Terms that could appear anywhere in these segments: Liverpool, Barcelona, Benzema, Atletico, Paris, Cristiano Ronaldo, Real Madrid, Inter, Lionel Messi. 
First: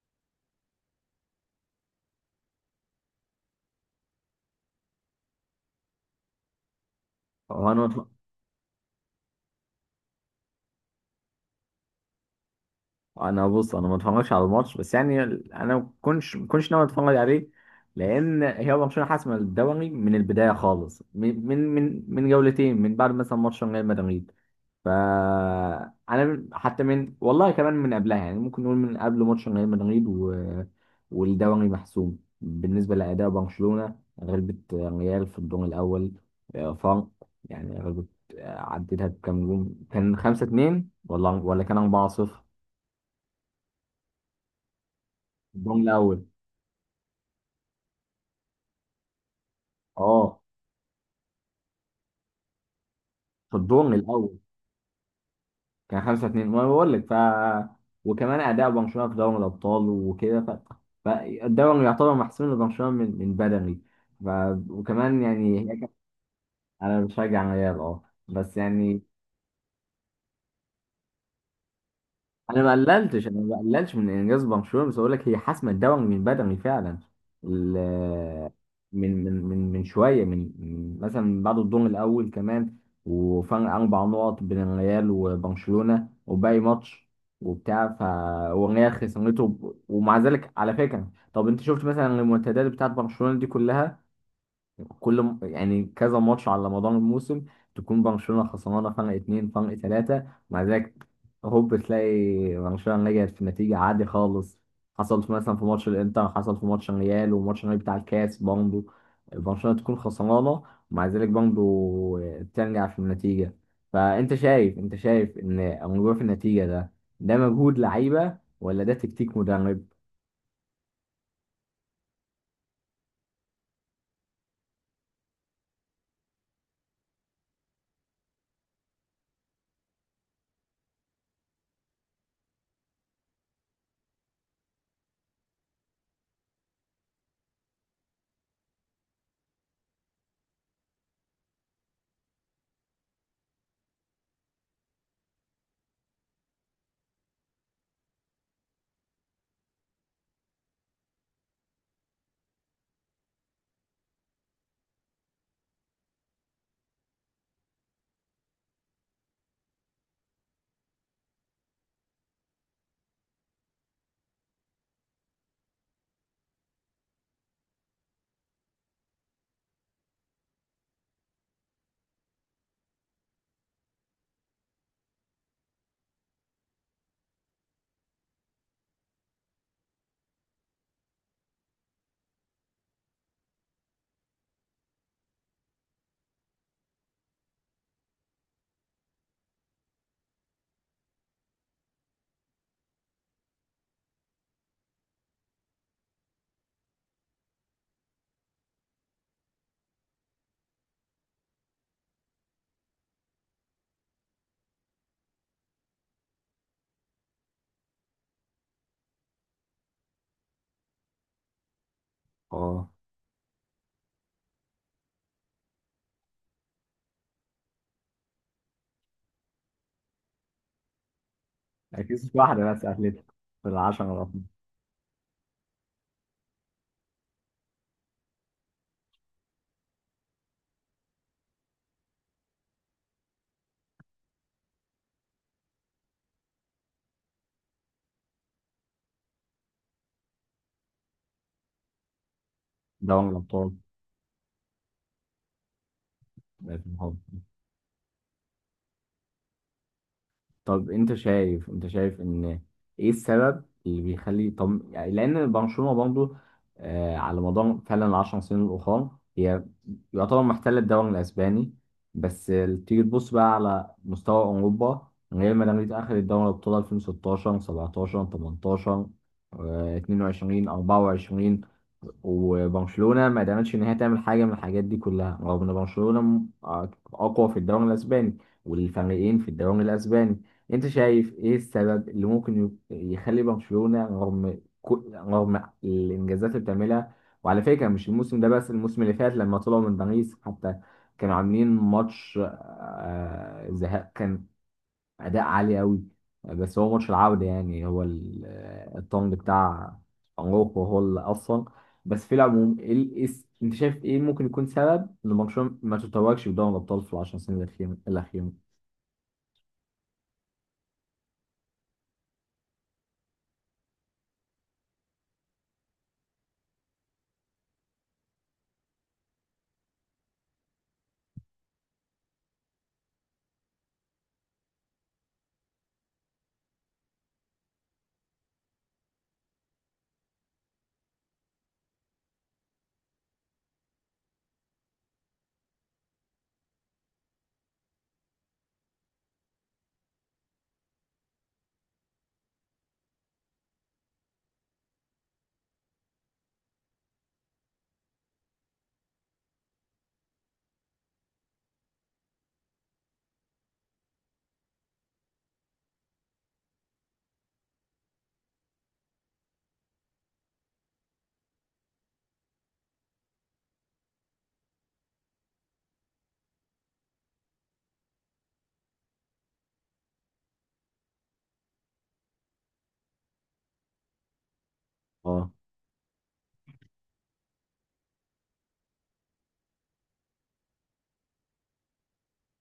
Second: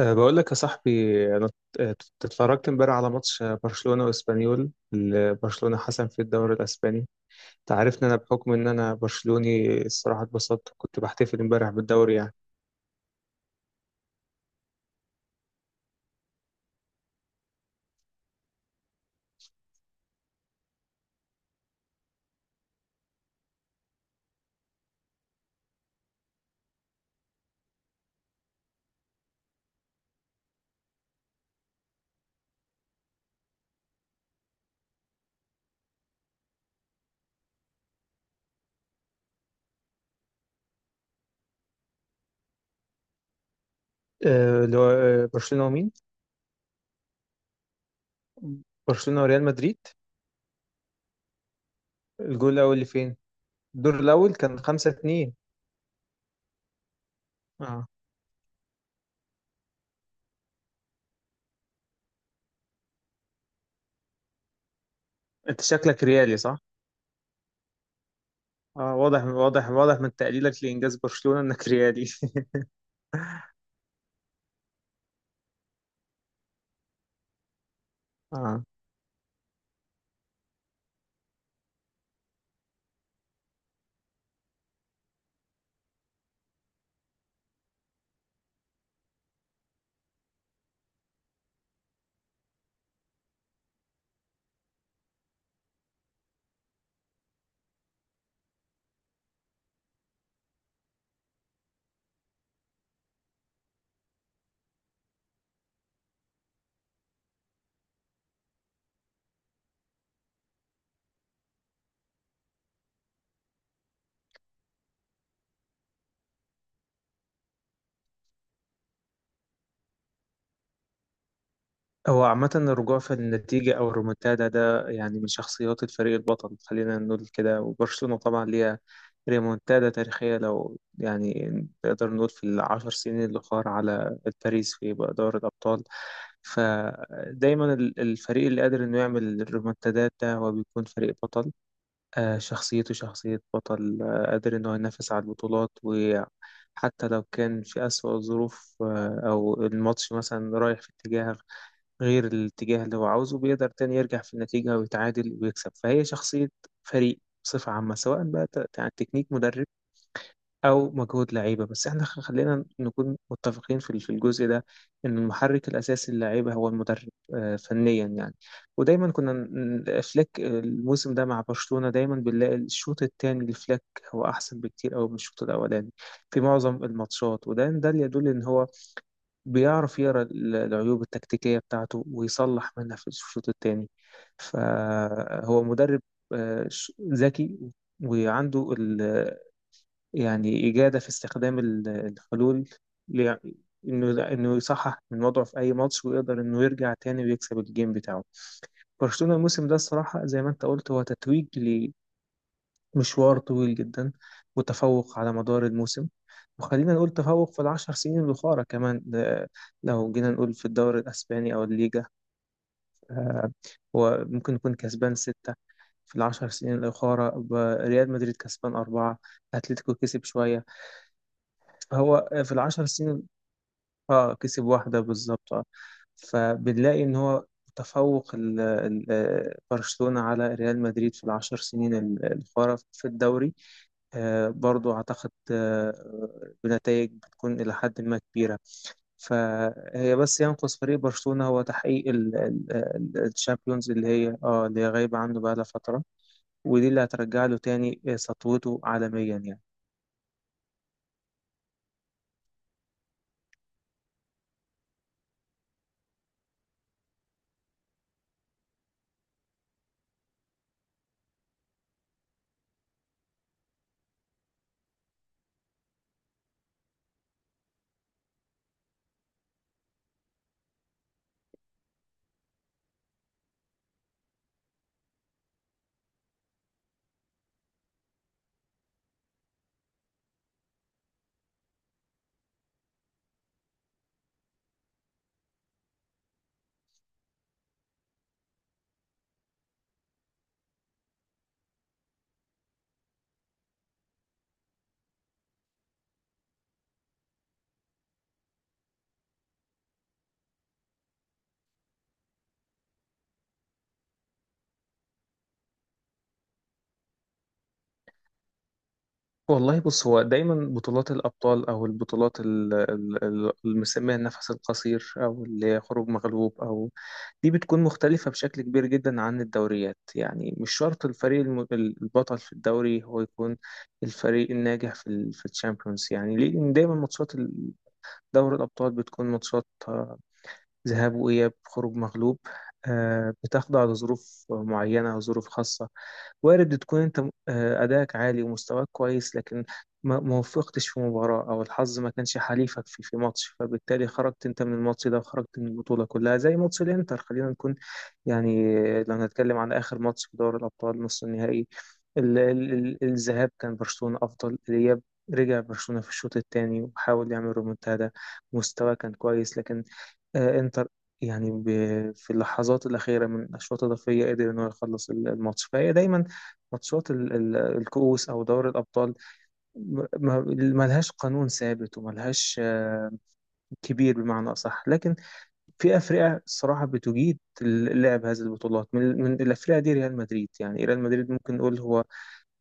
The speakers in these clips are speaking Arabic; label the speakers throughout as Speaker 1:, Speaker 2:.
Speaker 1: بقول لك يا صاحبي. انا اتفرجت امبارح على ماتش برشلونة واسبانيول اللي برشلونة حسم في الدوري الاسباني. انت
Speaker 2: هو انا
Speaker 1: عارف
Speaker 2: متف...
Speaker 1: ان انا، بحكم ان انا برشلوني، الصراحة اتبسطت. كنت بحتفل امبارح بالدوري يعني.
Speaker 2: انا بص، انا ما اتفرجش على الماتش بس يعني، انا ما كنتش ناوي اتفرج عليه، لان هي برشلونه حاسمه الدوري من البدايه خالص، من جولتين من بعد مثلا ماتش ريال مدريد. ف انا حتى من والله كمان من قبلها يعني، ممكن نقول من قبل ماتش ريال مدريد والدوري محسوم بالنسبه لاداء برشلونه. غلبت ريال في الدور الاول، آه، فرق، يعني غلبت. آه، عدتها بكام جون؟ كان 5 2 ولا كان 4 0.
Speaker 1: اللي هو برشلونة
Speaker 2: الدون
Speaker 1: ومين؟
Speaker 2: الاول.
Speaker 1: برشلونة وريال مدريد.
Speaker 2: اه،
Speaker 1: الجول الاول اللي فين؟
Speaker 2: في الدور
Speaker 1: الدور الاول
Speaker 2: الاول
Speaker 1: كان 5-2.
Speaker 2: كان 5 2. وانا بقول لك،
Speaker 1: اه.
Speaker 2: وكمان اداء برشلونه في دوري الابطال وكده، فالدوري يعتبر محسوم لبرشلونه من بدري. ف... وكمان يعني
Speaker 1: انت شكلك ريالي، صح؟
Speaker 2: انا بشجع ريال، اه، بس
Speaker 1: اه،
Speaker 2: يعني،
Speaker 1: واضح واضح واضح من تقليلك لانجاز برشلونة انك ريالي.
Speaker 2: انا ما قللتش من انجاز برشلونه، بس اقول لك هي حسمت دوري من بدري فعلا. ال- من شويه، من من مثلا بعد الدور الاول كمان، وفرق اربع نقط بين الريال وبرشلونه، وباقي ماتش وبتاع ف والريال خسرته. ومع ذلك، على فكره، طب انت شفت مثلا المنتديات بتاعت برشلونه دي كلها؟ يعني كذا ماتش على مدار الموسم تكون برشلونة خسرانة فرق اتنين، فرق تلاتة، ومع ذلك هوب تلاقي برشلونة رجعت في نتيجة عادي خالص. مثلا في ماتش الانتر، حصل في ماتش الريال، وماتش الريال بتاع الكاس برضه، برشلونة تكون خسرانة، ومع ذلك برضه ترجع في النتيجة. فأنت شايف أنت شايف إن الرجوع في النتيجة ده، ده مجهود لعيبة ولا ده تكتيك مدرب؟
Speaker 1: هو عامة الرجوع في النتيجة أو الريمونتادا ده يعني من شخصيات الفريق البطل، خلينا نقول كده. وبرشلونة طبعا ليها ريمونتادا تاريخية، لو يعني نقدر نقول في العشر سنين الأخرى على باريس في دوري الأبطال. فدايما الفريق اللي قادر إنه يعمل الريمونتادات ده هو بيكون فريق بطل. شخصيته شخصية بطل، قادر إنه ينافس على البطولات، و حتى لو كان في أسوأ الظروف، أو الماتش مثلا رايح في اتجاه غير الاتجاه اللي هو عاوزه، بيقدر تاني يرجع في النتيجة ويتعادل ويكسب، فهي شخصية فريق بصفة عامة. سواء بقى تكنيك مدرب أو مجهود لعيبة، بس احنا، خلينا نكون متفقين في في الجزء ده، إن المحرك الأساسي للعيبة هو المدرب. فنيا يعني. ودايما كنا، فليك الموسم ده مع برشلونة، دايما بنلاقي الشوط الثاني لفليك هو أحسن بكتير أوي من الشوط الأولاني في معظم الماتشات. وده اللي يدل إن هو بيعرف يقرا العيوب التكتيكية بتاعته ويصلح منها في الشوط التاني. فهو مدرب ذكي، وعنده يعني إجادة في استخدام الحلول، ل- إنه يصحح من وضعه في أي ماتش ويقدر إنه يرجع تاني ويكسب الجيم بتاعه. برشلونة الموسم ده الصراحة، زي ما أنت قلت، هو تتويج مشوار طويل جدا، وتفوق على مدار الموسم. وخلينا نقول تفوق في العشر سنين الأخرى كمان، ده لو جينا نقول في الدوري الأسباني أو الليجا.
Speaker 2: اه.
Speaker 1: آه، هو ممكن يكون كسبان ستة في العشر سنين الأخرى. ريال مدريد كسبان أربعة، أتلتيكو كسب شوية،
Speaker 2: أكيد
Speaker 1: فهو
Speaker 2: مش
Speaker 1: في
Speaker 2: واحدة بس
Speaker 1: العشر سنين
Speaker 2: أتلتيكو في العشرة الأفضل.
Speaker 1: كسب واحدة بالظبط. فبنلاقي إن هو تفوق، برشلونة على ريال مدريد في العشر سنين الأخرى في الدوري، برضو أعتقد بنتائج بتكون إلى حد ما كبيرة. فهي بس ينقص فريق برشلونة هو تحقيق
Speaker 2: دوري الأبطال،
Speaker 1: الشامبيونز، اللي هي اللي هي غايبة عنه بقالها فترة.
Speaker 2: بقت
Speaker 1: ودي اللي
Speaker 2: الحب.
Speaker 1: هترجع له تاني سطوته عالميا يعني.
Speaker 2: طب انت شايف انت شايف ان ايه السبب اللي بيخلي، طب يعني لان برشلونه برضه آه على مدار فعلا العشر سنين الاخرى، هي يعتبر محتله الدوري الاسباني، بس تيجي تبص بقى على مستوى اوروبا. ريال مدريد اخذ الدوري الابطال 2016 17 18، آه، 22 24، وبرشلونة ما قدرتش إن هي تعمل حاجة من الحاجات دي كلها، رغم إن آه، أقوى في الدوري الأسباني والفريقين في الدوري الأسباني. أنت شايف إيه السبب اللي يخلي برشلونة، رغم الإنجازات اللي بتعملها، وعلى فكرة مش الموسم ده بس، الموسم اللي فات لما طلعوا من باريس حتى، كانوا عاملين ماتش ذهاب اداء عالي قوي، بس هو ماتش العودة يعني، الطنج بتاع أراوخو هو اللي أصلا. بس في العموم، إيه ال- إيه س- أنت شايف إيه ممكن يكون سبب إن برشلونة ما تتوجش بدوري الأبطال في العشر سنين الأخيرة؟
Speaker 1: والله بص، هو دايما بطولات الأبطال، أو البطولات اللي بنسميها النفس القصير، أو اللي هي خروج مغلوب، أو دي، بتكون مختلفة بشكل كبير جدا عن الدوريات. يعني مش شرط الفريق البطل في الدوري هو يكون الفريق الناجح في في الشامبيونز. يعني ليه؟ لأن دايما ماتشات دوري الأبطال بتكون ماتشات ذهاب وإياب، خروج مغلوب، بتخضع لظروف معينة أو ظروف خاصة. وارد تكون أنت أداءك عالي ومستواك كويس، لكن ما وفقتش في مباراة، أو الحظ ما كانش حليفك في ماتش، فبالتالي خرجت أنت من الماتش ده وخرجت من البطولة كلها زي ماتش الإنتر. خلينا نكون يعني، لو هنتكلم عن آخر ماتش في دوري الأبطال نص النهائي، الذهاب كان برشلونة أفضل. الإياب، رجع برشلونة في الشوط الثاني وحاول يعمل رومنتادا، مستواه كان كويس، لكن انتر يعني في اللحظات الأخيرة من أشواط إضافية قدر إن هو يخلص الماتش. فهي دايما ماتشات الكؤوس أو دوري الأبطال، م- ما- ملهاش قانون ثابت وملهاش كبير بمعنى أصح، لكن
Speaker 2: أه.
Speaker 1: في أفرقة الصراحة بتجيد لعب هذه البطولات. من الأفرقة دي ريال مدريد، يعني ريال مدريد ممكن نقول هو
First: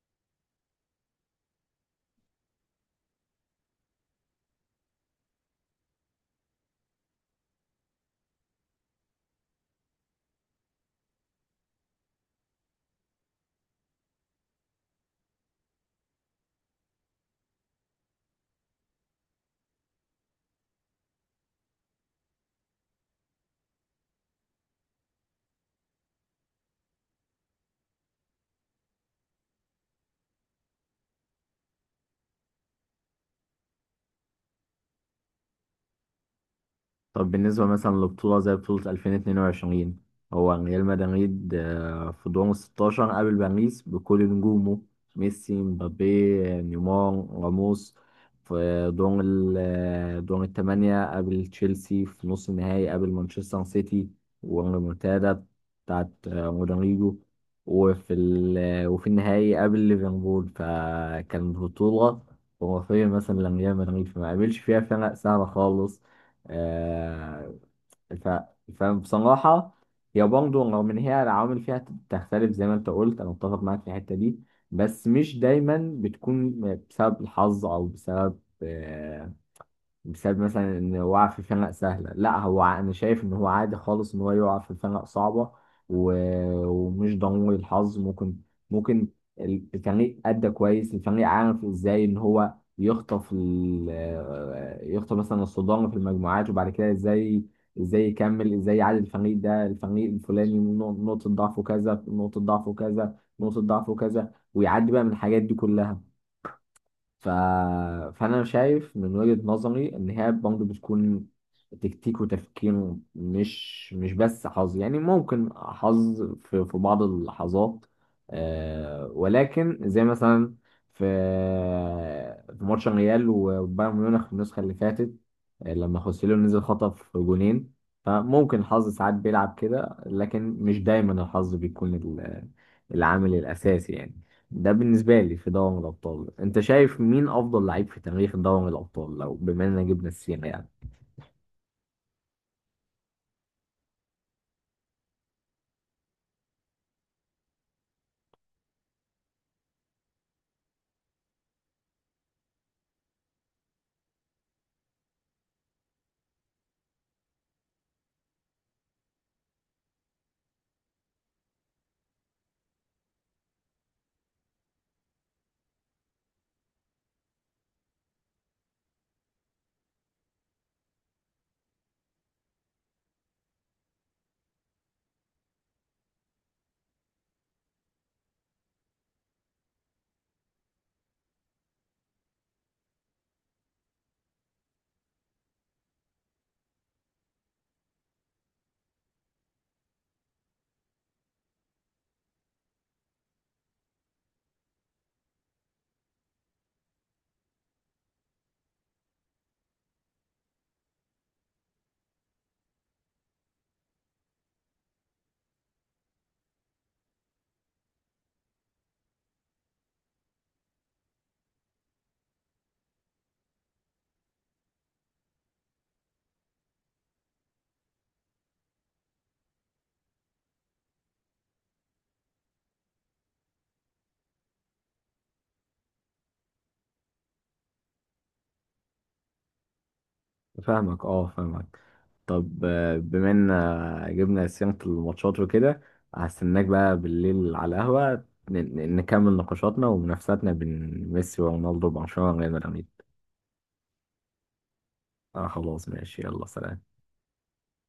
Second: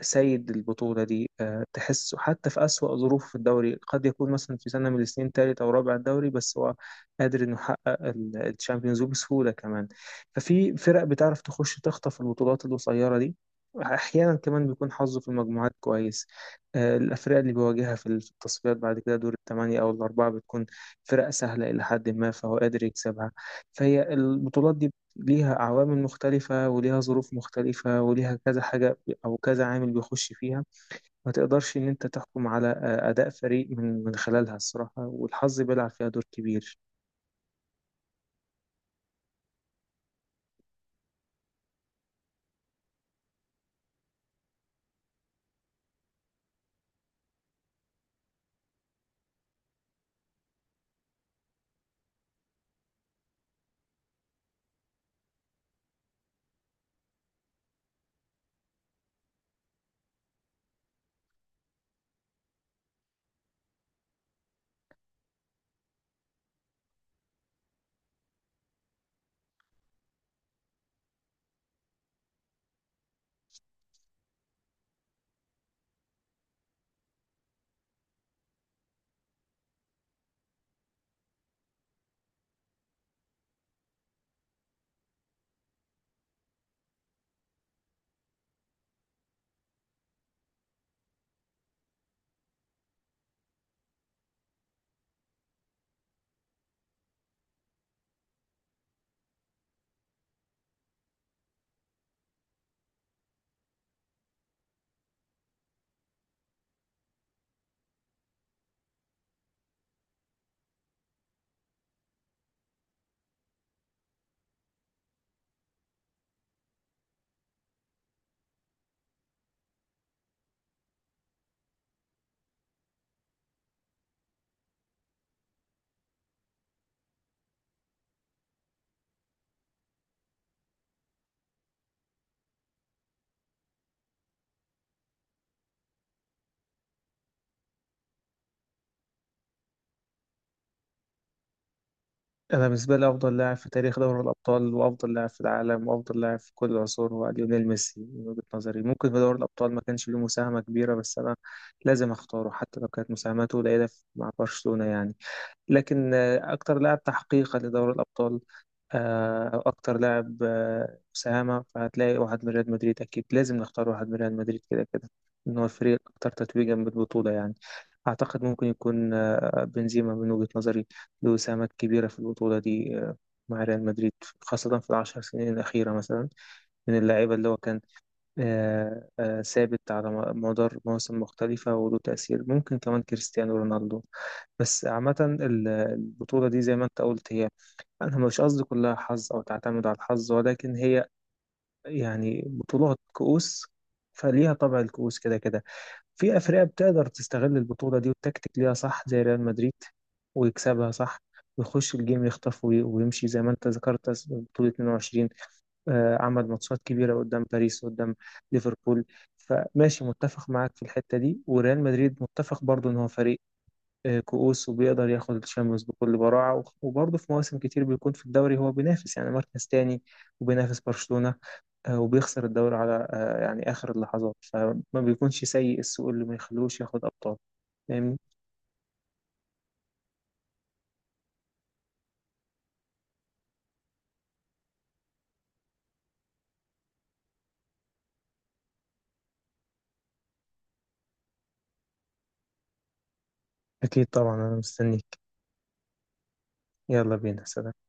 Speaker 1: سيد البطولة دي، تحسه حتى في أسوأ ظروف في الدوري قد يكون مثلا في سنة من السنين تالت أو رابع الدوري، بس هو قادر إنه يحقق الشامبيونز ليج بسهولة كمان. ففي فرق بتعرف تخش تخطف البطولات القصيرة دي، أحيانا كمان بيكون حظه في المجموعات كويس، الأفرقة اللي بيواجهها في التصفيات بعد كده دور الثمانية أو الأربعة بتكون فرق سهلة إلى حد ما، فهو قادر يكسبها. فهي البطولات دي ليها عوامل مختلفة وليها ظروف مختلفة وليها كذا حاجة أو كذا عامل بيخش فيها. ما تقدرش إن أنت تحكم على أداء فريق من خلالها الصراحة، والحظ بيلعب فيها دور كبير.
Speaker 2: طب بالنسبة مثلا لبطولة زي بطولة 2022، هو ريال مدريد آه، في دور ال 16 قابل باريس بكل نجومه، ميسي، مبابي، نيمار، راموس. في دور ال آه، دور الثمانية قابل تشيلسي، في نص النهائي قابل مانشستر سيتي والريمونتادا بتاعت آه، رودريجو، وفي ال آه، وفي النهائي قابل ليفربول. فكان بطولة خرافية مثلا لريال مدريد، فما قابلش فيها فرق سهلة خالص، آه، ف... فبصراحة هي برضه رغم إن هي العوامل فيها تختلف زي ما أنت قلت، أنا متفق معاك في الحتة دي، بس مش دايما بتكون بسبب الحظ أو بسبب آه، بسبب مثلا ان وقع في خناقه سهله. لا، انا شايف ان هو عادي خالص ان هو يقع في خناقه صعبه، و... ومش ضروري الحظ. ممكن الفريق ادى كويس، الفريق عارف ازاي ان هو يخطف آه، يخطف مثلا الصدام في المجموعات، وبعد كده ازاي يكمل، ازاي يعادل الفريق ده، الفريق الفلاني نقطه ضعفه كذا، نقطه ضعفه كذا، نقطه ضعفه كذا، ويعدي بقى من الحاجات دي كلها. ف... فأنا شايف من وجهة نظري إن هي برضه بتكون تكتيك وتفكير، مش بس حظ، يعني ممكن حظ في بعض اللحظات آه، ولكن زي مثلا في في ماتش الريال وبايرن ميونخ في النسخة اللي فاتت، آه، لما خوسيلو نزل خطف جونين. فممكن الحظ ساعات بيلعب كده، لكن مش دايما الحظ بيكون العامل الأساسي يعني. ده بالنسبة لي في دوري الأبطال. أنت شايف مين أفضل لعيب في تاريخ دوري الأبطال، لو بما إننا جبنا السيرة يعني؟
Speaker 1: أنا بالنسبة لي أفضل لاعب في تاريخ دوري الأبطال، وأفضل لاعب في العالم، وأفضل لاعب في كل العصور، هو ليونيل ميسي من وجهة نظري. ممكن في دوري الأبطال ما كانش له مساهمة كبيرة، بس أنا لازم أختاره حتى لو كانت مساهماته قليلة مع برشلونة يعني. لكن أكتر لاعب تحقيقا لدوري الأبطال، أو أكتر لاعب مساهمة، فهتلاقي واحد من ريال مدريد. أكيد لازم نختار واحد من ريال مدريد كده كده، إن هو الفريق الأكثر تتويجا بالبطولة يعني. أعتقد ممكن يكون بنزيما من وجهة نظري، له إسهامات كبيرة في البطولة دي مع ريال مدريد، خاصة في العشر سنين الأخيرة مثلا، من اللعيبة اللي هو كان ثابت على مدار مواسم مختلفة وله تأثير. ممكن كمان كريستيانو رونالدو. بس عامة البطولة دي، زي ما أنت قلت هي، أنا مش قصدي كلها حظ أو تعتمد على الحظ، ولكن هي يعني بطولات كؤوس، فليها طبع الكؤوس كده كده. في أفرقة بتقدر تستغل البطولة دي والتكتيك ليها صح زي ريال مدريد، ويكسبها صح، ويخش الجيم يخطف ويمشي. زي ما أنت ذكرت بطولة 22، عمل ماتشات كبيرة قدام باريس قدام ليفربول. فماشي متفق معاك في الحتة دي. وريال مدريد متفق برضه ان هو فريق كؤوس، وبيقدر ياخد الشامبيونز بكل براعة، وبرضه في مواسم كتير بيكون في الدوري هو بينافس يعني مركز تاني، وبينافس برشلونة، وبيخسر الدوري على يعني آخر اللحظات، فما بيكونش سيء السوق اللي ما يخلوش ياخد أبطال. فاهمني؟
Speaker 2: فاهمك، أه، فاهمك. طب آه، بما إننا جبنا سيرة الماتشات وكده، هستناك بقى بالليل على القهوة، نكمل نقاشاتنا ومنافساتنا بين ميسي ورونالدو وبرشلونة وريال مدريد.
Speaker 1: أكيد طبعا أنا مستنيك.
Speaker 2: آه خلاص، ماشي، يلا سلام.
Speaker 1: يلا بينا سلام.